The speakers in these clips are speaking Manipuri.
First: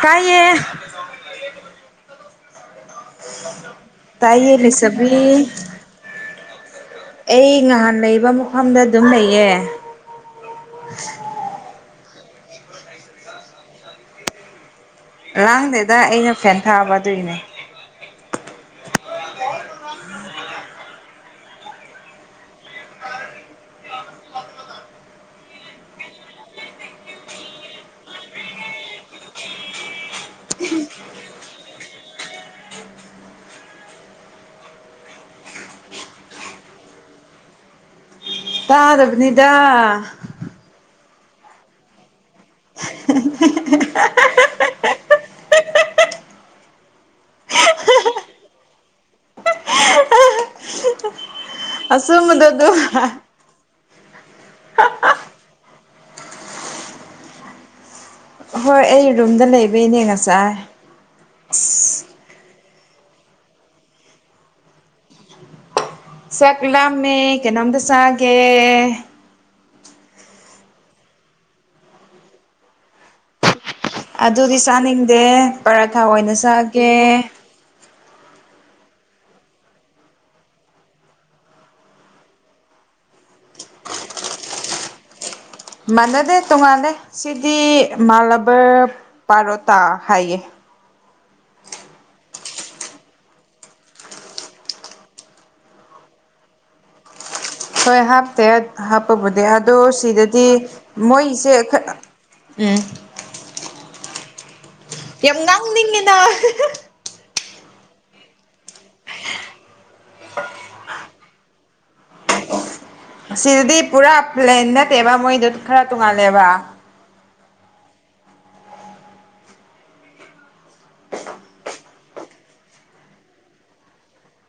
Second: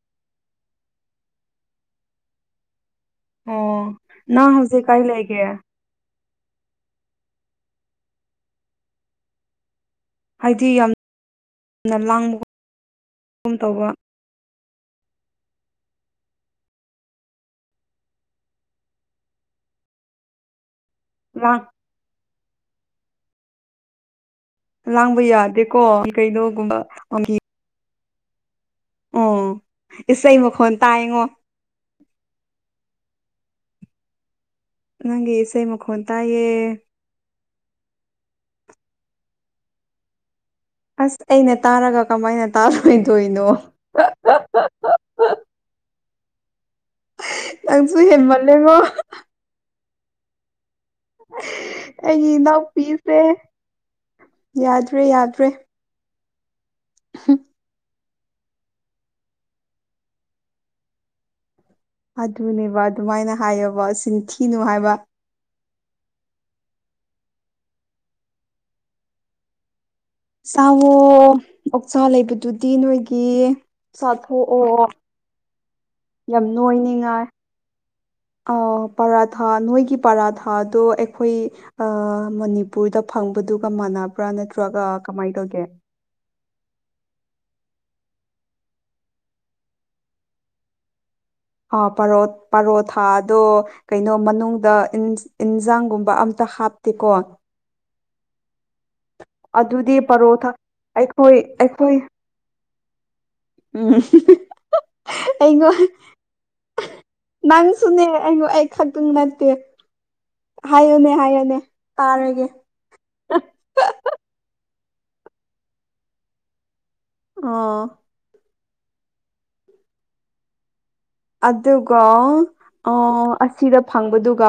ꯀꯥꯏꯌꯦ ꯑꯣ ꯅꯪ ꯍꯧꯖꯤꯛ ꯀꯥꯏ ꯇꯥꯏꯦꯅꯤꯁꯕꯤ ꯂꯩꯒꯦ ꯑꯩ ꯉꯍꯥꯟ ꯂꯩꯕ ꯃꯐꯝꯗ ꯑꯗꯨꯝ ꯂꯩꯌꯦ ꯍꯥꯏꯗꯤ ꯌꯥꯝ ꯌꯥꯝꯅ ꯂꯥꯡꯕꯒꯨꯝ ꯇꯧꯕ ꯂꯥꯡꯗꯦꯗ ꯑꯩꯅ ꯐꯦꯟ ꯊꯥꯕ ꯑꯗꯨꯏꯅꯦ ꯋꯥ ꯂꯥꯡꯕ ꯌꯥꯗꯦꯀꯣ ꯀꯩꯅꯣꯒꯨꯝꯕ ꯑꯣ ꯏꯁꯩ ꯃꯈꯣꯟ ꯇꯥꯏꯉꯣ ꯅꯪꯁꯩꯃ ꯈꯣꯟ ꯇꯌꯦꯌꯦ ꯇꯥꯗꯕꯅꯤꯗ ꯑꯁ ꯑꯩꯅ ꯇꯥꯔꯒ ꯀꯃꯥꯏꯅ ꯇꯥꯔꯣꯏꯣꯏꯗꯣꯏꯅꯣ ꯅꯪꯁꯨ ꯍꯃꯜꯂꯦꯉꯣ ꯑꯩꯒꯤ ꯑꯆꯨꯝꯕꯗꯣ ꯑꯗꯨꯝ ꯏꯅꯥꯎꯄꯤꯁꯦ ꯌꯥꯗ꯭ꯔꯦ ꯌꯥꯗ꯭ꯔꯦ ꯎꯝ ꯍꯣꯏ ꯑꯩ ꯔꯨꯝꯗ ꯂꯩꯕꯩꯅꯦ ꯉꯁꯥꯏ ꯑꯁ ꯑꯗꯨꯅꯦꯕ ꯑꯗꯨꯃꯥꯏꯅ ꯍꯥꯏꯌꯕ ꯆꯤꯟꯊꯤꯅꯨ ꯍꯥꯏꯕ ꯆꯛꯂꯝꯃꯦ ꯀꯩꯅꯣꯝꯇ ꯆꯥꯒꯦ ꯁꯥꯋ ꯑꯣꯛꯆꯥꯥ ꯂꯩꯕꯗꯨꯗꯤ ꯅꯣꯏꯒꯤ ꯁꯥꯊꯣ ꯑꯗꯨꯗꯤ ꯑꯣ ꯆꯥꯅꯤꯡꯗꯦ ꯄꯔꯥꯊꯥ ꯑꯣꯏꯅ ꯌꯥꯝ ꯆꯥꯒꯦ ꯅꯣꯏꯅꯤꯉꯥꯏ ꯄꯔꯥꯊꯥ ꯅꯣꯏꯒꯤ ꯄꯔꯥꯊꯥꯗꯣ ꯑꯩꯈꯣꯏ ꯃꯅꯤꯄꯨꯔꯗ ꯐꯪꯕ ꯑꯗꯨꯒ ꯃꯥꯟꯅꯕ꯭ꯔꯥ ꯅꯠꯇ꯭ꯔꯒ ꯀꯃꯥꯏ ꯇꯧ ꯃꯅꯗ ꯇꯣꯉꯥꯟꯂꯦ ꯁꯤꯗꯤ ꯃꯥꯂꯕ ꯄꯥꯔꯣꯇꯥ ꯍꯥꯏꯌꯦ ꯑꯔ ꯄꯔꯣꯊꯥꯗꯣ ꯀꯩꯅꯣ ꯃꯅꯨꯡꯗ ꯏꯟꯖꯥꯡꯒꯨꯝꯕ ꯑꯝꯇ ꯇ ꯍꯥꯞꯇꯀꯣ ꯍꯣꯏ ꯍꯥꯞꯇꯦ ꯍꯥꯞꯄꯕꯨꯗꯤ ꯑꯗꯣ ꯑꯗꯨꯗꯤ ꯁꯤꯗꯗꯤ ꯄꯔꯣꯊꯥ ꯑꯩꯈꯣꯏ ꯃꯣꯏꯁꯦ ꯑꯩꯈꯣꯏ ꯎꯝ ꯎꯝ ꯌꯥꯝ ꯑꯩꯉꯣꯟ ꯉꯥꯡꯅꯤꯡꯉꯅ ꯅꯪꯁꯨꯅꯦ ꯑꯩꯉ ꯑꯩ ꯈꯛꯇꯪ ꯅꯠꯇꯦ ꯍꯥꯏꯌꯨꯅꯦ ꯍꯥꯏꯌꯨꯅꯦ ꯇꯥꯔꯒꯦ ꯁꯤꯗꯨꯗꯤ ꯄꯨꯔꯥ ꯄ꯭ꯂꯦꯟ ꯅꯠꯇꯦꯕ ꯃꯣꯏꯗ ꯈꯔ ꯇꯣꯡꯉꯥꯜꯂꯦꯕ ꯑ ꯑꯗꯨꯒ ꯑꯁꯤꯗ ꯐꯪꯕꯗꯨꯒ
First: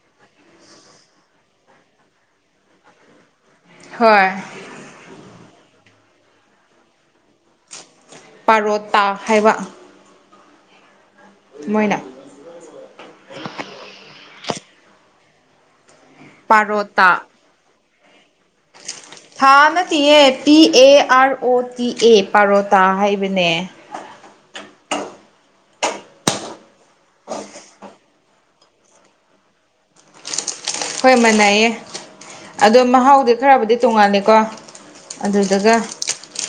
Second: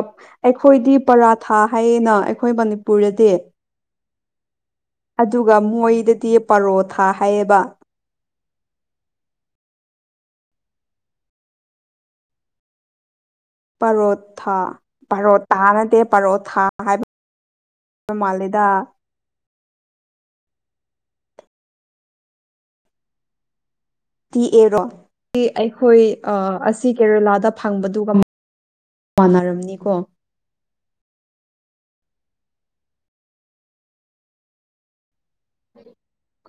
ꯑꯩꯈꯣꯏꯗꯤ ꯄꯔꯥꯊꯥ ꯍꯥꯏꯌꯦꯅ ꯑꯩꯈꯣꯏ ꯃꯅꯤꯄꯨꯔꯗꯗꯤ ꯍꯣꯏ ꯑꯗꯨꯒ ꯃꯣꯏꯗꯗꯤ ꯄꯔꯣꯊꯥ ꯍꯥꯏꯌꯦꯕ ꯄꯥꯔꯣꯇꯥ ꯍꯥꯏꯕ ꯃꯣꯏꯅ ꯄꯔꯣꯊꯥ ꯄꯔꯣꯇꯥ ꯅꯠꯇꯦ ꯄꯔꯣꯊꯥ ꯍꯥꯏꯕ ꯄꯥꯔꯣꯇꯥ ꯃꯥ ꯂꯤꯗꯥ ꯊꯥ ꯅꯠꯇꯤꯡꯌꯦ P A R O T A paratha ꯍꯥꯏꯕꯅꯦ ꯑꯦ ꯔꯣ ꯑꯩꯈꯣꯏ ꯑ ꯑꯁꯤ ꯀꯦꯔꯦꯂꯥꯗ ꯐꯪꯕꯗꯨꯒ ꯃꯅꯥꯔꯝꯅꯤ ꯀꯣ ꯍꯣꯏ ꯃꯥꯟꯅꯩꯌꯦ ꯑꯗꯣ ꯃꯍꯥꯎꯗꯤ ꯈꯔꯕꯨꯗꯤ ꯇꯣꯡꯉꯥꯜꯂꯤꯀꯣ ꯑꯗꯨꯗꯒ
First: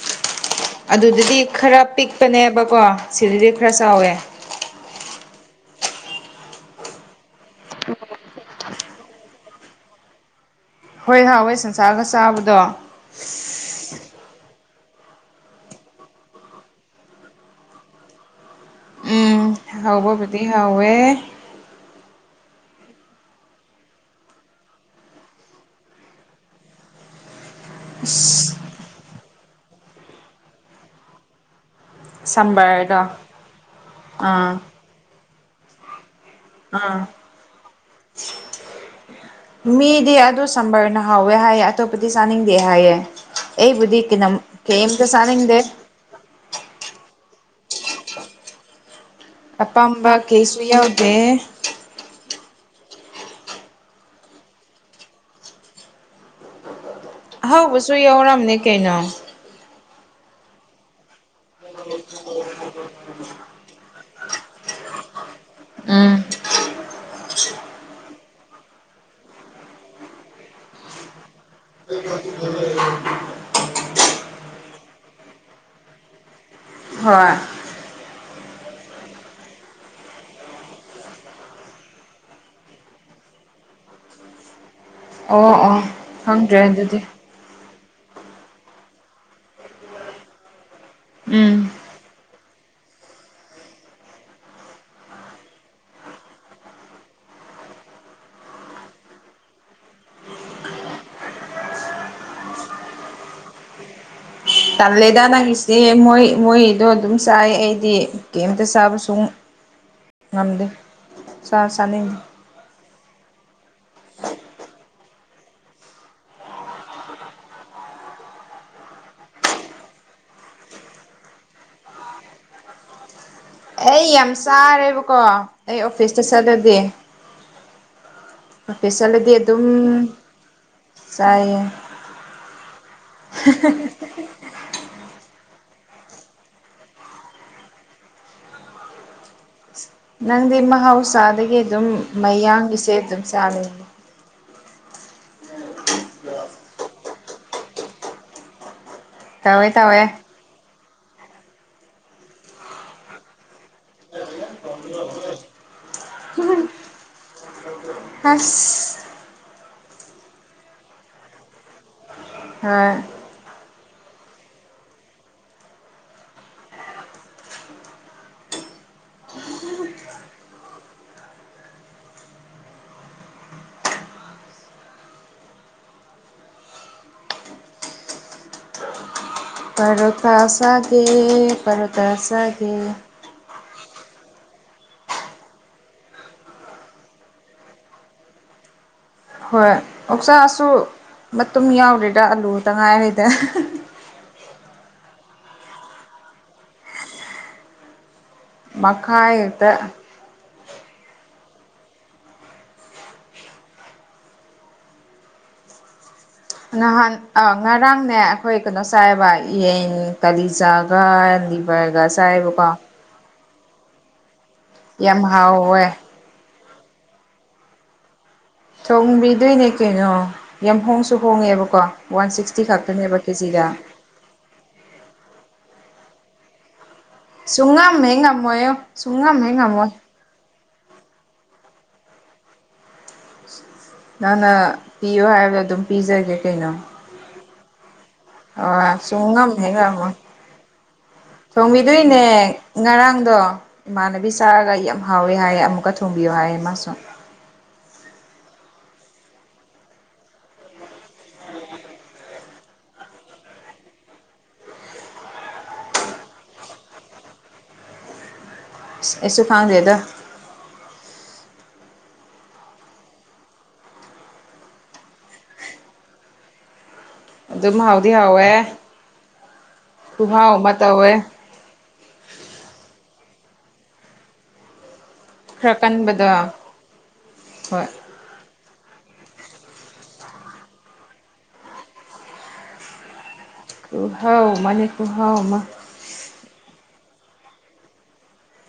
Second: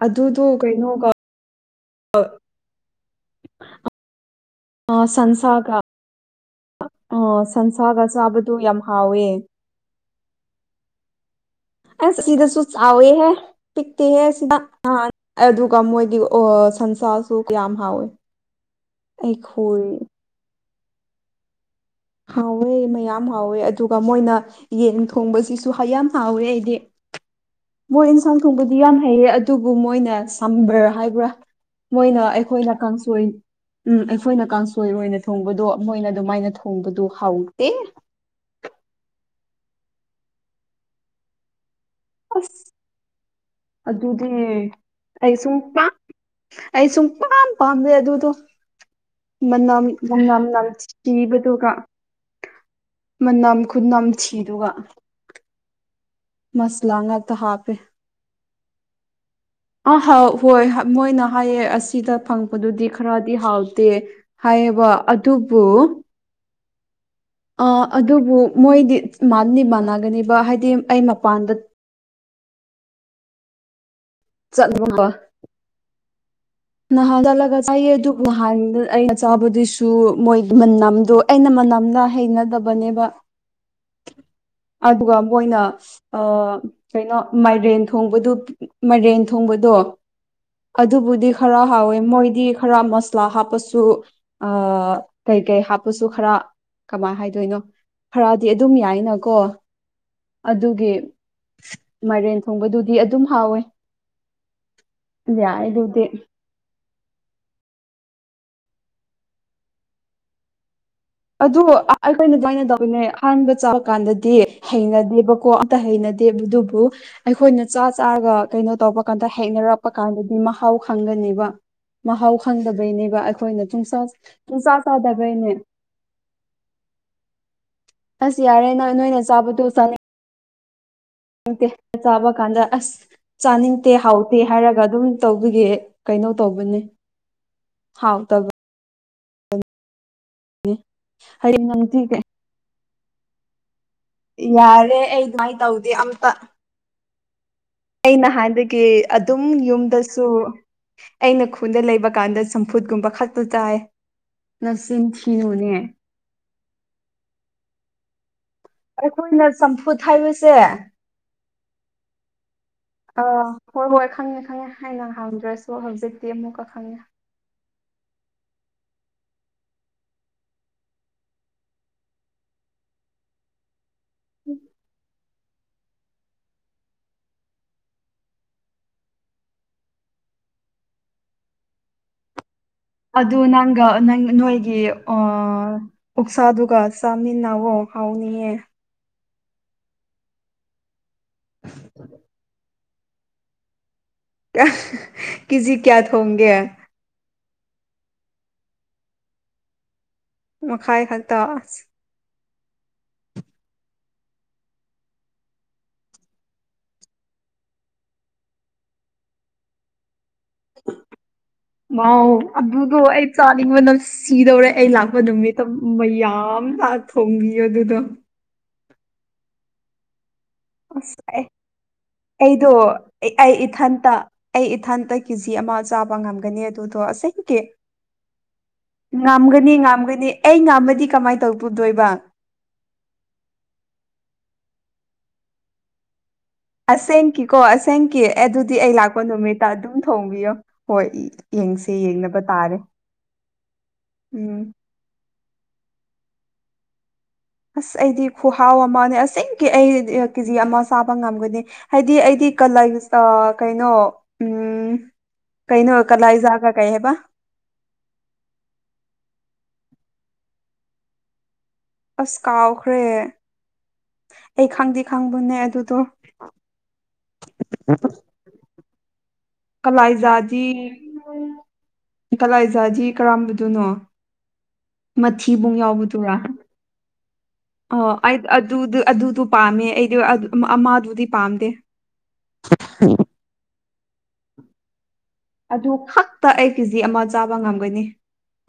ꯑꯗꯨꯗꯣ ꯀꯩꯅꯣꯒ ꯑꯗꯨꯗꯨꯗꯤ ꯈꯔ ꯄꯤꯛꯄꯅꯦꯕꯀꯣ ꯁꯤꯗꯗꯤ ꯈꯔ ꯆꯥꯎꯋꯦ ꯑ ꯁꯟꯁꯥꯒ ꯑ ꯁꯟꯁꯥꯒ ꯆꯥꯕꯗꯨ ꯌꯥꯝ ꯍꯥꯎꯋꯦ ꯍꯣꯏ ꯍꯥꯎꯋꯦ ꯁꯟꯁꯥꯒ ꯑꯁ ꯆꯥꯕꯗꯣ ꯁꯤꯗꯁꯨ ꯆꯥꯎꯋꯦ ꯍꯦ ꯄꯤꯛ [unintelligible] ꯇꯦꯍꯦ ꯁꯤꯗ ꯑ ꯗꯨꯒ ꯃꯣꯏꯒꯤ ꯑꯣ ꯁꯟꯁꯥꯁꯨ ꯀꯌꯥꯝ ꯍꯥꯎꯋꯦ ꯑꯩ [unintelligible] ꯍꯥꯎꯕ ꯕꯨꯗꯤ ꯍꯥꯎꯋꯦ ꯍꯥꯎꯋꯦ ꯃꯌꯥꯝ ꯍꯥꯎꯋꯦ ꯑꯗꯨꯒ ꯃꯣꯏꯅ ꯌꯦꯟ ꯊꯣꯡꯕꯁꯤꯁꯨ ꯍꯌꯥꯝ ꯍꯥꯎꯋꯦ ꯑꯩꯗꯤ ꯃꯣꯏ ꯏꯟꯁꯥꯡ ꯊꯣꯡꯕꯗꯤ ꯌꯥꯝ ꯍꯩꯌꯦ ꯑꯗꯨꯕꯨ ꯃꯣꯏꯅ ꯁꯝꯕ꯭ꯔ ꯍꯥꯏꯕ꯭ꯔꯥ ꯃꯣꯏꯅ ꯑꯩꯈꯣꯏꯅ ꯁꯝꯕꯔꯗꯣ ꯀꯥꯡꯁꯣꯏ ꯎꯝ ꯑꯩꯈꯣꯏꯅ ꯑꯥ ꯀꯥꯡꯁꯣꯏ ꯑꯣꯏꯅ ꯊꯣꯡꯕꯗꯣ ꯃꯣꯏꯅ ꯑꯗꯨꯃꯥꯏꯅ ꯑꯥ ꯊꯣꯡꯕꯗꯨ ꯍꯥꯎꯇꯦ ꯃꯤꯗꯤ ꯑꯗꯨ ꯁꯝꯕꯔꯅ ꯍꯥꯎꯋꯦ ꯍꯥꯏꯌꯦ ꯑꯇꯣꯞꯄꯗꯤ ꯆꯥꯅꯤꯡꯗꯦ ꯑꯁ ꯍꯥꯏꯌꯦ ꯑꯩꯕꯨꯗꯤ ꯀꯅꯝ ꯑꯗꯨꯗꯤ ꯀꯦꯝ ꯇ ꯑꯩ ꯆꯥꯅꯤꯡꯗꯦ ꯁꯨꯡ ꯄꯥꯝ ꯑꯩ ꯁꯨꯝ ꯄꯥꯝ ꯄꯥꯝꯗꯦ ꯑꯗꯨꯗꯣ ꯃꯅꯝ ꯑꯄꯥꯝꯕ ꯃꯅꯝ ꯀꯩꯁꯨ ꯌꯥꯎꯗꯦ ꯅꯝꯊꯤꯕꯗꯨꯒ ꯃꯅꯝ ꯈꯨꯅꯝ ꯊꯤꯗꯨꯒ ꯃꯁ [unintelligible] ꯑꯍꯥꯎꯕꯁꯨ ꯌꯥꯎꯔꯝꯅꯦ ꯀꯩꯅꯣ ꯑ ꯍꯥꯎ ꯍꯣꯏ ꯃꯣꯏꯅ ꯍꯥꯏꯌꯦ ꯑꯁꯤꯗ ꯐꯪꯕꯗꯨꯗꯤ ꯈꯔꯗꯤ ꯍꯥꯎꯇꯦ ꯍꯥꯏꯌꯦ ꯑꯗꯨꯕꯨ ꯎꯝ ꯑ ꯑꯗꯨꯕꯨ ꯃꯣꯏꯗꯤ ꯃꯥꯗꯤ ꯃꯥꯟꯅꯒꯅꯦꯕ ꯍꯥꯏꯗꯤ ꯑꯩ ꯃꯄꯥꯟꯗ ꯆꯠꯂꯕ [unintelligible] ꯅꯍꯥ [unintelligible] ꯍꯣꯏ ꯆꯠꯂꯒ ꯆꯥꯏꯑ ꯑꯗꯨꯕꯨ ꯅꯍꯥꯟ ꯑꯩꯅ ꯆꯥꯕꯗꯨꯁꯨ ꯃꯣꯏ ꯃꯅꯝꯗꯣ ꯑꯩꯅ ꯃꯅꯝꯅ ꯍꯩꯅꯗꯕꯅꯦꯕ ꯑꯗꯨꯒ ꯑꯣ ꯃꯣꯏꯅ ꯑꯣ ꯑ ꯈꯪꯗ꯭ꯔꯦ ꯑꯗꯨꯗꯤ ꯀꯩꯅꯣ ꯃꯥꯏꯒꯔꯦꯟ ꯊꯣꯡꯕꯗꯨ ꯃꯥꯏꯔꯦꯟ ꯊꯣꯡꯕꯗꯣ ꯑꯗꯨꯕꯨꯗꯤ ꯈꯔ ꯎꯝ ꯍꯥꯎꯋꯦ ꯃꯣꯏꯗꯤ ꯈꯔ ꯃꯁꯂꯥ ꯍꯥꯞꯄꯁꯨ ꯀꯩ ꯀꯩ ꯍꯥꯞꯄꯁꯨ ꯈꯔ ꯀꯃꯥꯏꯅ ꯍꯥꯏꯗꯣꯏꯅꯣ ꯐꯔꯗꯤ ꯑꯗꯨꯝ ꯌꯥꯏꯅꯀꯣ ꯑꯗꯨꯒꯤ ꯃꯥꯏꯔꯦꯟ ꯊꯣꯡꯕꯗꯨꯗꯤ ꯑꯗꯨꯝ ꯍꯥꯎꯋꯦ ꯇꯜꯂꯦꯗ ꯌꯥꯏ ꯅꯪꯒꯤꯁꯤꯗꯤ ꯑꯗꯨꯗꯤ ꯃꯣꯏ ꯃꯣꯏ ꯑꯗꯣ ꯑꯗꯨꯝ ꯆꯥꯏ ꯑꯩꯗꯤ ꯀꯩꯝꯇ ꯆꯥꯕ ꯁꯨ ꯉꯝꯗꯦ ꯑꯗꯨ ꯆꯥ ꯆꯥꯅꯤꯡꯗꯦ ꯑꯩꯈꯣꯏꯅ ꯗꯨꯃꯥꯏꯅ [unintelligible] ꯕꯅꯦ ꯑꯍꯥꯟꯕ ꯆꯥꯕ ꯀꯥꯟꯗꯗꯤ ꯍꯩꯅꯗꯦꯕꯀꯣ ꯑꯝꯇ ꯍꯩꯅꯗꯦꯕ ꯑꯗꯨꯕꯨ ꯑꯩꯈꯣꯏꯅ ꯆꯥ ꯆꯥ ꯆꯥꯔꯒ ꯀꯩꯅꯣ ꯇꯧꯕ ꯀꯥꯟꯗ ꯍꯩꯅꯔꯛꯄ ꯀꯥꯟꯗꯗꯤ ꯃꯍꯥꯎ ꯈꯪꯒꯅꯦꯕ ꯃꯍꯥꯎ ꯈꯪꯗꯕꯩꯅꯦꯕ ꯑꯩꯈꯣꯏꯅ ꯄꯨꯡꯆꯥ ꯑꯩ ꯌꯥꯝ ꯄꯨꯡꯆꯥ ꯆꯥꯔꯦꯕꯀꯣ ꯆꯥꯗꯕꯩꯅꯦ ꯑꯩ ꯑꯣꯐꯤꯁꯇ ꯆꯠꯂꯗꯤ ꯑꯁ ꯌꯥꯔꯦ ꯅꯪ ꯑꯣꯐꯤꯁ ꯅꯣꯏꯅ ꯆꯠꯂꯗꯤ ꯑꯗꯨꯝ ꯆꯥꯕꯗꯣ ꯆꯥꯅꯤꯡ ꯆꯥꯏꯌꯦ ꯇꯦ ꯆꯥꯕ ꯀꯥꯟꯗ ꯑꯁ ꯆꯥꯅꯤꯡꯗꯦ ꯍꯥꯎꯇꯦ ꯍꯥꯏꯔꯒ ꯑꯗꯨꯝ ꯇꯧ ꯑꯗꯨꯒꯤ ꯀꯩꯅꯣ ꯇꯧꯕꯅꯤ ꯍꯥꯎꯇꯕ ꯅꯪꯗꯤ ꯃꯍꯧꯁꯥꯗꯒꯤ ꯍꯌꯦꯡ ꯑꯗꯨꯝ ꯅꯨꯡꯇꯤ ꯃꯌꯥꯡꯒꯤꯁꯦ ꯑꯗꯨꯝ ꯆꯥ [unintelligible] ꯌꯥꯔꯦ ꯑꯩ ꯑꯗꯨꯃꯥꯏꯅ ꯇꯧꯗꯦ ꯑꯝꯇ ꯑ ꯅ ꯍꯥꯟꯗꯒꯤ ꯑꯗꯨꯝ ꯇꯧꯋꯦ ꯇꯧꯋꯦ ꯌꯨꯝꯗꯁꯨ ꯑꯩꯅ ꯈꯨꯟꯗ ꯂꯩꯕꯀꯥꯟꯗ ꯆꯝꯐꯨꯠꯀꯨꯝꯕ ꯈꯛꯇ ꯆꯥꯏ ꯅꯁꯤꯤꯟ ꯊꯣꯅꯦ [unintelligible] ꯑ ꯑꯩꯈꯣꯏꯅ ꯆꯝꯐꯨꯠ ꯍꯥꯏꯕꯁꯦ ꯍꯣꯏ ꯑꯥ ꯍꯣꯏ ꯍꯣꯏ ꯈꯪꯉꯦ ꯈꯪꯉꯦ ꯍꯥꯏꯅ ꯍꯥꯎꯗ꯭ꯔꯁꯨ ꯍꯧꯖꯤꯛꯇꯤ ꯑꯃꯨꯛꯀ ꯈꯪꯉꯦ [inaudible] ꯎꯝ ꯄꯔ ꯊꯁꯒꯦ ꯄꯔ ꯊꯁꯒꯦ ꯑ ꯑꯗꯨ ꯅꯪ ꯅꯪ ꯅꯣꯏꯒꯤ ꯑꯣꯛꯁꯥꯗꯨꯒ ꯆꯥꯃꯤꯟꯅꯑꯣ ꯍꯥꯎꯅꯤꯌꯦ ꯍꯣꯏ ꯑꯣꯛꯆꯥꯥꯁꯨ ꯃꯇꯨꯝ ꯌꯥꯎꯔꯤꯗ ꯑꯂꯨ ꯇꯉꯥꯏꯈꯗ ꯀ ꯀꯖꯤ ꯀꯌꯥ ꯊ ꯍꯣꯡꯒꯦ ꯃꯀꯥꯏꯇ ꯃꯈꯥꯏ ꯍꯛꯇꯥꯁ ꯅꯍꯥꯟ ꯉꯔꯥꯡꯅꯦ ꯑꯩꯈꯣꯏ ꯀꯩꯅꯣ ꯆꯥꯏꯕ ꯌꯦꯟ ꯀꯂꯤ ꯆꯥꯒꯗꯤꯕꯔꯒ ꯁꯥꯍꯦꯕ ꯀꯣ ꯆꯥꯅꯤꯡꯕꯅꯝ ꯁꯤꯗꯧꯔꯦ ꯑꯩ ꯂꯥꯛꯄ ꯅꯨꯃꯤꯠꯇ ꯍꯥꯎꯋꯦ ꯃꯌꯥꯝ ꯃꯥ ꯊꯣꯡꯕꯤ ꯑꯗꯨꯗ ꯊꯣꯡꯕꯤꯗꯣꯏꯅꯦ ꯀꯩꯅꯣ ꯌꯥꯝ ꯍꯣꯡꯁꯨ ꯑꯁ ꯍꯣꯡꯉꯦꯕꯀꯣ ꯋꯥꯟ ꯁꯤꯛꯁꯇꯤ ꯑꯩꯗꯣ ꯈꯛꯇꯅꯦꯕ ꯑꯩ ꯑꯩ ꯀꯦꯖꯤꯗ ꯏꯊꯟꯇ ꯑꯩ ꯏꯊꯟꯇ ꯀꯦ ꯖꯤ ꯑꯃ ꯆꯥꯕ ꯉꯝꯒꯅꯤ ꯑꯗꯨꯗꯣ ꯑꯁꯤꯁꯒꯤ ꯁꯨꯡꯉꯝ ꯍꯦꯛ ꯉꯝꯃꯣꯏꯌꯣ ꯁꯨꯡꯉꯝ ꯍꯦꯛ ꯉꯝꯒꯅꯤ ꯉꯝꯃꯣꯏ ꯉꯝꯒꯅꯤ ꯑꯩ ꯉꯃꯗꯤ ꯀꯃꯥꯏꯅ ꯇꯧ ꯇꯨꯗꯣꯏꯕ ꯅꯪꯅ ꯄꯤꯌꯣ ꯍꯥꯏꯕꯗ ꯑꯗꯨꯝ ꯄꯤꯖꯒꯦ ꯀꯩꯅꯣ ꯑꯁꯦ ꯀ ꯀꯣꯁ ꯊꯦꯡꯀ꯭ꯌꯨ ꯑꯗꯨꯗꯤ ꯑꯩ ꯑ ꯂꯥꯛꯄ ꯁꯨꯡꯉꯝ ꯅꯨꯃꯤꯠꯇ ꯍꯦꯛ ꯑꯗꯨꯝ ꯉꯝꯃꯣꯏ ꯊꯣꯡꯕꯤꯌꯣ ꯍꯣꯏ ꯌꯦꯡꯁꯦ ꯌꯦꯡꯅꯕ ꯊꯣꯡꯕꯤꯗꯣꯏꯅꯦ ꯇꯥꯔꯦ ꯉꯔꯥꯡꯗꯣ ꯏꯃꯥꯟꯅꯕꯤ ꯎꯝ ꯆꯥꯔꯒ ꯌꯥꯝ ꯍꯥꯎꯋꯦ ꯍꯥꯏꯌꯦ ꯑꯃꯨꯛꯀ ꯊꯣꯡꯕꯤꯌꯣ ꯍꯥꯏꯌꯦ ꯃꯥꯁꯨ ꯑꯁ ꯑꯩꯗꯤ ꯈꯨꯍꯥꯎ ꯑꯃꯅꯦ ꯑ ꯑꯩ ꯀꯦꯖꯤ ꯑꯃ ꯆꯥꯕ ꯉꯝꯒꯅꯤ ꯍꯥꯏꯗꯤ ꯑꯩꯗꯤ ꯀꯩꯅꯣ ꯎꯝ ꯀꯩꯅꯩꯅ ꯀꯂꯏꯖꯒ ꯀꯩ ꯍꯥꯏꯦꯕ ꯏꯁꯨ ꯊꯥꯗꯗ ꯑꯁ ꯀꯥꯎꯈ꯭ꯔꯦ ꯑꯩ ꯈꯪꯗꯤ ꯈꯪꯕꯅꯦ ꯑꯗꯨꯗꯣ ꯑꯗꯨꯗꯝ ꯍꯥꯎꯗꯤ ꯍꯥꯎꯦ ꯀꯂꯥꯏꯖꯥꯖꯤ ꯀꯂꯥꯏꯖꯥꯖꯤ ꯀꯔ ꯑꯗꯨꯅ ꯈꯔ ꯃꯊꯤꯕꯨꯡ ꯌꯥꯎꯕꯗꯨꯔꯥ ꯀꯟꯕꯗꯣ ꯍꯣꯏ ꯑ ꯑꯗꯨꯗ ꯑꯗꯨꯗꯨ ꯄꯥꯝꯃꯦ ꯑꯩꯗꯤ ꯑꯃꯗꯨꯗꯤ ꯄꯥꯝꯗꯦ ꯍꯥꯎ ꯃꯅꯤ ꯑꯗꯨ ꯐꯛꯇ ꯑꯩ ꯀꯦꯖꯤ ꯑꯃ ꯆꯥꯕ ꯉꯝꯒꯅꯤ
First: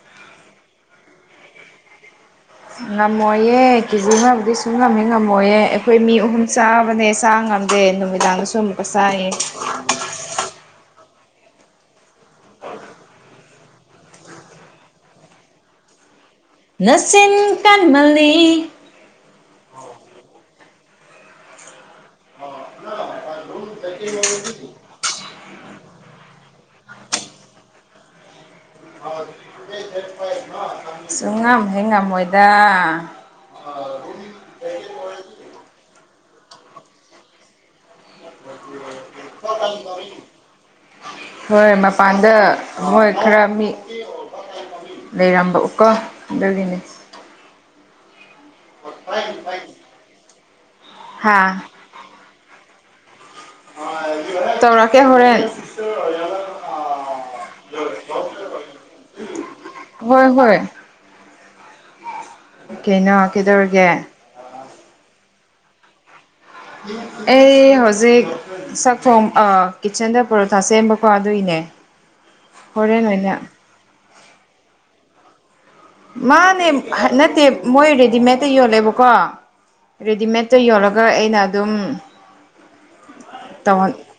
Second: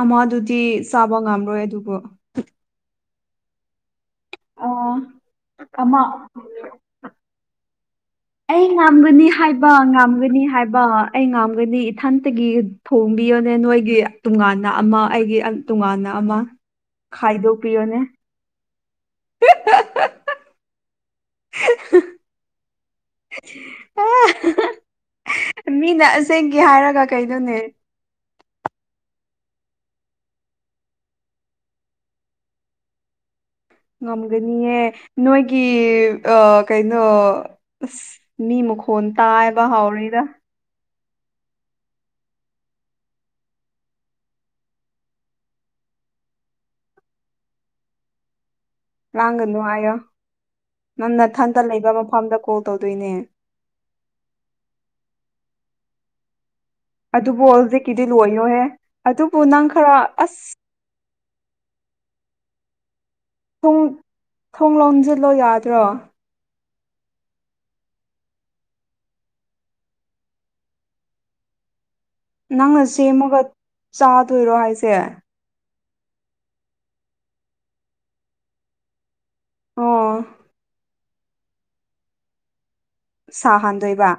ꯑꯃꯗꯨꯗꯤ ꯆꯥꯕ ꯉꯝꯔꯣꯏ ꯑꯗꯨꯕꯨ ꯉꯃꯣꯦ ꯀꯦꯖꯤ ꯑꯃꯕꯨꯗꯤ ꯑ ꯁꯨꯡ ꯉꯝꯃꯦ ꯉꯝꯃꯣꯏꯌꯦ ꯑꯩꯈꯣꯏ ꯑꯃ ꯃꯤ ꯑꯍꯨꯝ ꯆꯥꯕꯅꯦ ꯆꯥ ꯉꯝꯗꯦ ꯅꯨꯃꯤꯗꯥꯡꯗ ꯁ ꯑꯩ ꯑꯃꯨꯛꯀ ꯉꯝꯒꯅꯤ ꯆꯥꯏꯌꯦ ꯍꯥꯏꯕ ꯉꯝꯒꯅꯤ ꯍꯥꯏꯕ ꯑꯩ ꯉꯥꯝꯒꯅꯤ ꯏꯊꯟꯇꯒꯤ ꯊꯣꯡꯕꯤꯌꯣꯅꯦ ꯅꯣꯏꯒꯤ ꯇꯣꯉꯥꯟꯅ ꯑꯃ ꯑꯩꯒꯤ ꯇꯣꯉꯥꯟꯅ ꯑꯃ ꯅꯁꯤꯤꯡ ꯈꯥꯏꯗꯣꯛꯄꯤꯌꯣꯅꯦ ꯀꯟꯃꯅꯤ [inaudible] [unintelligible] ꯑꯣ ꯃꯤꯗꯥ ꯇꯁꯦꯡꯒꯤꯦ ꯍꯥꯏꯔꯒ ꯀꯩꯗꯧꯅꯦ ꯁꯨꯡꯉꯝ ꯍꯦꯉꯝꯃꯣꯏꯗ ꯉꯝꯒꯅꯤꯑ ꯅꯣꯏꯒꯤ ꯑ ꯀꯩꯅꯣ ꯑꯁ ꯃꯤ ꯃꯈꯣꯟ ꯇꯥꯏꯕ ꯍꯥꯎꯔꯤꯗ ꯍꯣꯏ ꯃꯄꯥꯟꯗ ꯍꯣꯏ ꯈꯔ ꯃꯤ ꯂꯩꯔꯝꯕꯎꯀꯣ ꯑꯗꯨꯒꯤꯅꯦ ꯂꯥꯡꯒꯅꯨ ꯍꯥꯏꯌꯣ ꯅꯪꯅꯊꯟꯇ ꯍꯥ ꯂꯩꯕ ꯃꯐꯝꯗ ꯀꯣꯜ ꯇꯧꯗꯣꯏꯅꯦ ꯇꯧꯔꯛꯀꯦ ꯍꯣꯔꯦꯟ ꯑꯗꯨꯕꯨ ꯍꯧꯖꯤꯛꯀꯤꯗꯤ ꯂꯣꯏꯌꯣꯍꯦ ꯑꯗꯨꯕꯨ ꯅꯪ ꯈꯔ ꯍꯣꯏ ꯑꯁ ꯍꯣꯏ ꯀꯩꯅꯣ ꯀꯩꯗꯧꯔꯒꯦ ꯊꯣꯡꯂꯣꯝꯁꯤꯜꯂꯣ ꯌꯥꯗ꯭ꯔꯣ ꯑꯩ ꯍꯧꯖꯤꯛ ꯁꯛꯈꯣꯝ ꯀꯤꯠꯆꯟꯗ ꯄꯔꯣꯊꯥ ꯁꯦꯝꯕꯀꯣ ꯑꯗꯨꯏꯅꯦ ꯇꯦ ꯅꯪꯅ ꯁꯦꯝꯃꯒ ꯆꯥꯗꯣꯏꯔꯣ ꯍꯥꯏꯁꯦ ꯃꯥꯅꯦ ꯅꯠꯇꯦ ꯃꯣꯏ ꯔꯦꯗꯤꯃꯦꯗꯇ ꯌꯣꯜꯂꯦꯕꯀꯣ ꯑꯣ ꯔꯦꯗꯤꯃꯦꯠꯇꯣ ꯌꯣꯜꯂꯒ ꯑꯩꯅ ꯑꯗꯨꯝ ꯁꯥꯍꯥꯟꯗꯣꯏꯕ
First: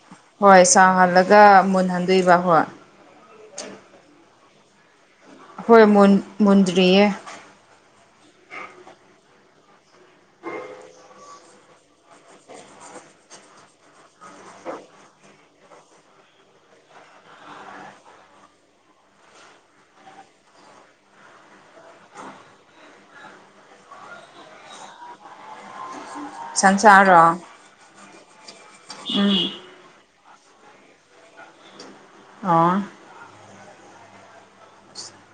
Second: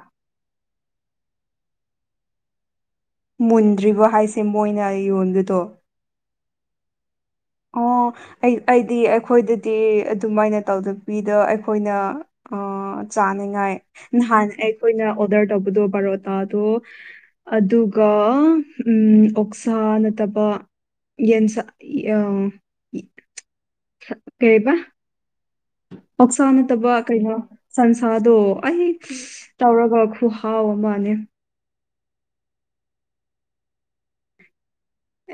ꯆꯥꯍꯜꯂꯒ ꯃꯨꯟꯍꯟꯗꯣꯏꯕ ꯍꯣꯏ ꯃꯨꯟꯗ꯭ꯔꯤꯕꯣ ꯍꯥꯏꯁꯦ ꯃꯣꯏꯅ ꯌꯣꯟꯕꯗꯣ ꯃꯨꯗꯌꯦ ꯑꯣ ꯑꯩꯗꯤ ꯑꯩꯈꯣꯏꯗꯗꯤ ꯑꯗꯨꯃꯥꯏꯅ ꯇꯧꯗꯕꯤꯗ ꯑꯩꯈꯣꯏꯅ ꯑ ꯆꯥꯅꯤꯉꯥꯏ ꯅꯍꯥꯟ ꯑꯩꯈꯣꯏꯅ ꯑꯣꯗꯔ ꯇꯧꯕꯗꯣ ꯕꯔꯣꯇꯥꯗꯣ ꯑꯗꯨꯒ ꯑꯣꯛꯁꯥ ꯅꯠꯇꯕ ꯌꯦꯟꯁꯥ ꯑ ꯀꯔꯤꯕ ꯑꯣꯛꯁꯥ ꯅꯠꯇꯕ ꯀꯩꯅꯣ ꯁꯟꯁꯥꯔꯣ ꯁꯟꯁꯥꯗꯣ ꯑꯩ ꯇꯧꯔꯒ ꯍꯥꯎ ꯃꯥꯅꯦ ꯑꯣ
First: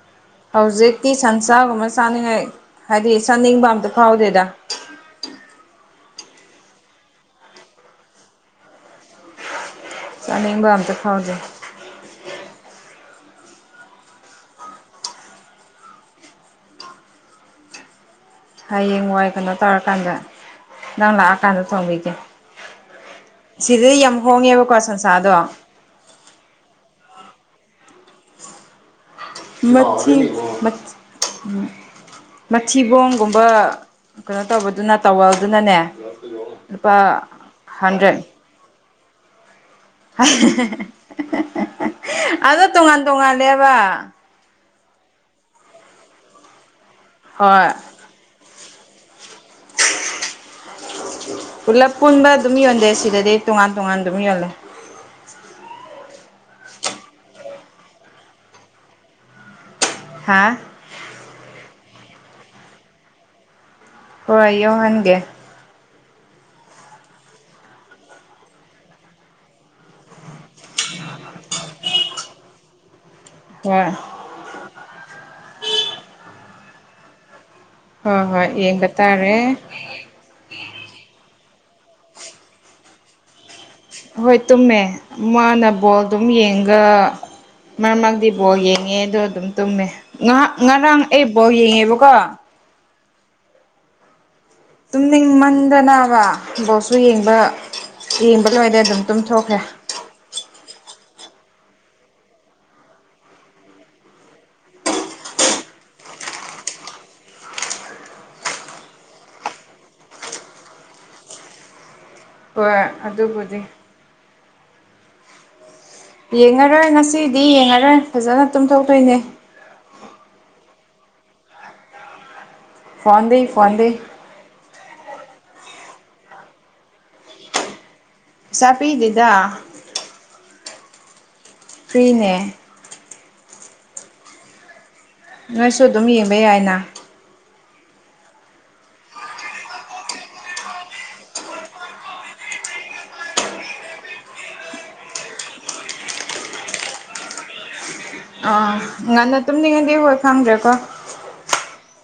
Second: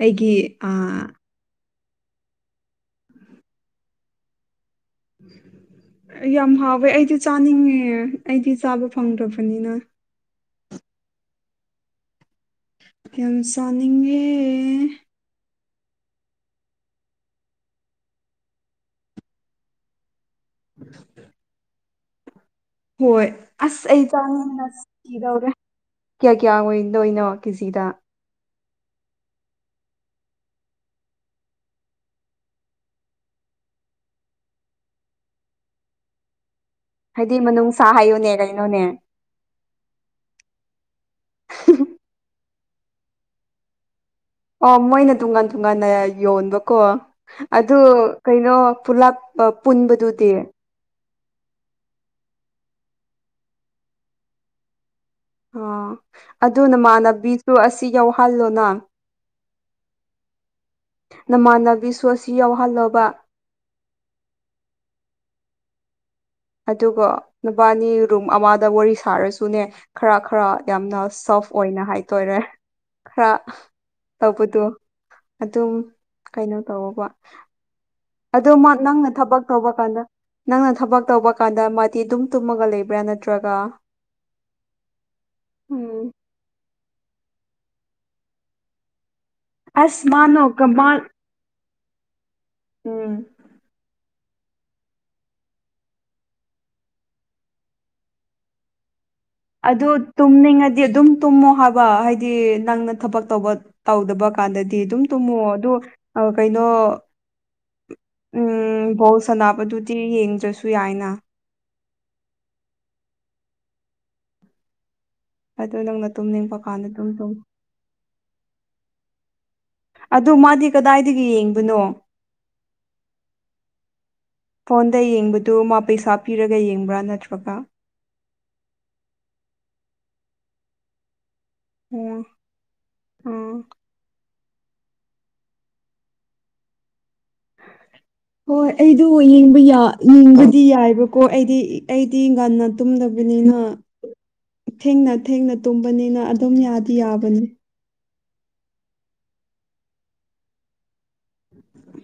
ꯑꯩꯒꯤ ꯑꯥ ꯍꯧꯖꯤꯛꯇꯤ ꯁꯟꯁꯥꯒꯨꯝꯕ ꯆꯥꯅꯤꯡꯉꯥꯏ ꯍꯥꯏꯗꯤ ꯆꯥꯅꯤꯡꯕ ꯑꯝꯇ ꯐꯥꯎꯗꯦꯗ [unintelligible] ꯌꯥꯝ ꯍꯥꯎꯋꯦ ꯑꯩꯗꯤ ꯆꯥꯅꯤꯡꯉꯦ ꯑꯩꯗꯤ ꯆꯥꯕ ꯐꯪꯗ꯭ꯔꯕꯅꯤꯅ ꯆꯥꯅꯤꯡꯕ ꯑꯝꯇ ꯐꯥꯎꯖꯩ ꯌꯥꯝ ꯁꯥꯅꯤꯡꯉꯦ ꯍꯌꯦꯡ ꯋꯥꯏ ꯀꯩꯅꯣ ꯇꯧꯔꯀꯥꯟꯗ ꯅꯪ ꯂꯥꯛꯑꯀꯥꯟꯗ ꯊꯣꯡꯕꯤꯒꯦ ꯍꯣꯏ ꯑꯁ ꯁꯤꯗꯗꯤ ꯑꯩ ꯌꯥꯝ ꯍꯣꯡꯉꯦꯕꯀꯣ ꯆꯥꯉꯦꯅꯁ ꯁꯟꯁꯥꯗꯣ ꯀꯤꯗꯧꯔꯦ ꯀꯌꯥ ꯀꯌꯥ ꯑꯣꯏꯗꯣꯏꯅꯣ ꯀꯦꯖꯤꯗ ꯃꯤ ꯃ ꯃꯊꯤꯕꯣꯡꯒꯨꯝꯕ ꯀꯩꯅꯣ ꯇꯧꯕꯗꯨꯅ ꯇꯥꯋꯜꯗꯨꯅꯅꯦ ꯂꯨꯄꯥ ꯍꯥꯏꯗꯤ ꯃꯅꯨꯡꯅꯨꯡꯁꯥ ꯍꯟꯗ꯭ꯔꯦꯠ ꯍꯥꯏꯌꯨꯅꯦ ꯀꯩꯅꯣꯅꯦ ꯑꯗꯣ ꯇꯣꯉꯥꯟ ꯇꯣꯉꯥꯜꯂꯦꯕ ꯑꯣ ꯃꯣꯏꯅ ꯇꯣꯉꯥꯟ ꯇꯣꯉꯥꯟꯅ ꯌꯣꯟꯕꯀꯣ ꯍꯣꯏ ꯑꯗꯨ ꯀꯩꯅꯣ ꯄꯨꯂꯞ ꯄꯨꯟꯕꯗꯨꯗꯤ ꯄꯨꯂꯞ ꯄꯨꯟꯕ ꯑꯗꯨꯝ ꯌꯣꯟꯖꯩ ꯁꯤꯗꯗꯤ ꯇꯣꯉꯥꯟ ꯇꯣꯉꯥꯟ ꯑꯗꯨꯝ ꯌꯣꯜꯂꯦ ꯑ ꯑꯗꯨ ꯅꯃꯅꯕꯤꯗꯨ ꯑꯁꯤ ꯌꯥꯎꯍꯜꯂꯣꯅ ꯍꯥ ꯅꯃꯥꯟꯅꯕꯤ ꯁꯣ ꯑꯁꯤ ꯌꯥꯎꯍꯜꯂꯕ ꯍꯣꯏ ꯌꯧꯍꯟꯒꯦ ꯑꯗꯨꯒ ꯅꯨꯄꯥꯅꯤ ꯔꯨꯝ ꯑꯃꯗ ꯋꯥꯔꯤ ꯁꯥꯔꯁꯨꯅꯦ ꯈꯔ ꯈꯔ ꯌꯥꯝꯅ ꯁꯣꯐ ꯑꯣꯏꯅ ꯍꯥꯏꯇꯔꯦ ꯈꯔ ꯍꯣꯏ ꯇꯧꯕꯗꯣ ꯑꯗꯨꯝ ꯀꯩꯅꯣ ꯇꯧꯀ ꯍꯣꯏ ꯍꯣꯏ ꯑꯗꯨ ꯌꯦꯡꯕ ꯅꯪꯅ ꯊꯕꯛ ꯇꯥꯔꯦ ꯇꯧꯕ ꯀꯥꯟꯗ ꯅꯪꯅ ꯊꯕꯛ ꯇꯧꯕ ꯀꯥꯟꯗ ꯃꯥꯗꯤ ꯑꯗꯨꯝ ꯇꯨꯝꯃꯒ ꯂꯩꯕ꯭ꯔꯥ ꯅꯠꯇ꯭ꯔꯒ ꯍꯣꯏ ꯇꯨꯝꯃꯦ ꯃꯥꯅ ꯕꯣꯜ ꯎꯝ ꯑꯗꯨꯝ ꯌꯦꯡ ꯑꯗꯨꯒ ꯃꯔꯛ ꯃꯔꯛꯇ ꯕꯣꯔ ꯌꯦꯡꯉꯦ ꯑꯗꯣ ꯇꯨꯝꯃꯦ ꯑꯁ ꯃꯥꯅꯣ ꯉꯍꯥꯛ ꯀꯃꯥ ꯉꯔꯥꯡ ꯑꯩꯕꯥꯎ ꯌꯦꯡꯉꯦꯕꯀꯣ ꯎꯝ ꯇꯨꯝꯅꯤꯡꯃꯟꯗꯅꯕ ꯕꯣꯠꯁꯨ ꯌꯦꯡꯕ ꯌꯦꯡꯕ ꯂꯣꯏꯔꯦ ꯑꯗꯨꯝ ꯇꯨꯝꯊꯣꯛꯈ꯭ꯔꯦ ꯑꯗꯨ ꯇꯨꯝꯅꯤꯡꯉꯗꯤ ꯑꯗꯨꯝ ꯇꯨꯝꯃꯣ ꯍꯥꯏꯕ ꯍꯥꯏꯗꯤ ꯅꯪꯅ ꯊꯕꯛ ꯇꯧꯕ ꯇꯧꯗꯕ ꯀꯥꯟꯗꯗꯤ ꯑꯗꯨꯝ ꯇꯨꯝꯃꯣ ꯑꯗꯨ ꯀꯩꯅꯣ ꯎꯝ ꯕꯣꯜ ꯁꯅꯕꯗꯨꯗꯤ ꯌꯦꯡꯗ꯭ꯔꯁꯨ ꯌꯥꯏꯅ ꯍꯣꯏ ꯑꯗꯨꯕꯨꯗꯤ ꯑꯗꯨ ꯅꯪꯅ ꯇꯨꯝꯅꯤꯡꯕ ꯀꯥꯟꯗ ꯌꯦꯡꯉꯔꯣꯏ ꯑꯗꯨꯝ ꯇꯨꯝ ꯉꯁꯤꯗꯤ ꯌꯦꯡꯉꯔꯣꯏ ꯐꯖꯅ ꯇꯨꯝꯊꯣꯛꯇꯣꯏꯅꯦ ꯑꯗꯨ ꯃꯥꯗꯤ ꯀꯗꯥꯏꯗꯒꯤ ꯌꯦꯡꯕꯅꯣ ꯐꯣꯟꯗꯩ ꯐꯣꯟꯗꯩ ꯐꯣꯟꯗ ꯌꯦꯡꯕ ꯇ ꯃꯥꯄ ꯁꯥꯞ ꯄꯤꯔꯒ ꯌꯦꯡꯕ꯭ꯔꯥ ꯅꯠꯇ꯭ꯔꯒ ꯁꯥ ꯄꯤꯗꯗ ꯑꯣ ꯀꯏꯅꯦ ꯎꯝ ꯅꯣꯏꯁꯨ ꯑꯗꯨꯝ ꯌꯦꯡꯕ ꯌꯥꯏꯅ [inaudible] ꯍꯣꯏ ꯑꯩꯗꯣ ꯌꯦꯕ ꯌꯦꯡꯕꯗꯤ ꯌꯥꯏꯕꯀꯣ ꯑꯩꯗꯤ ꯑꯩꯗꯤ ꯉꯟꯅ ꯇꯨꯝꯗꯕ ꯅ ꯊꯦꯡꯅ ꯊꯦꯡꯅ ꯇꯨꯝꯕꯅꯤꯅ ꯑꯗꯨꯝ ꯌꯥꯗꯤ ꯌꯥꯕꯅꯤ ꯑꯥ ꯉꯟꯅ ꯇꯨꯝꯂꯤꯉꯩꯗꯤ ꯍꯣꯏ ꯐꯪꯗ꯭ꯔꯦꯀꯣ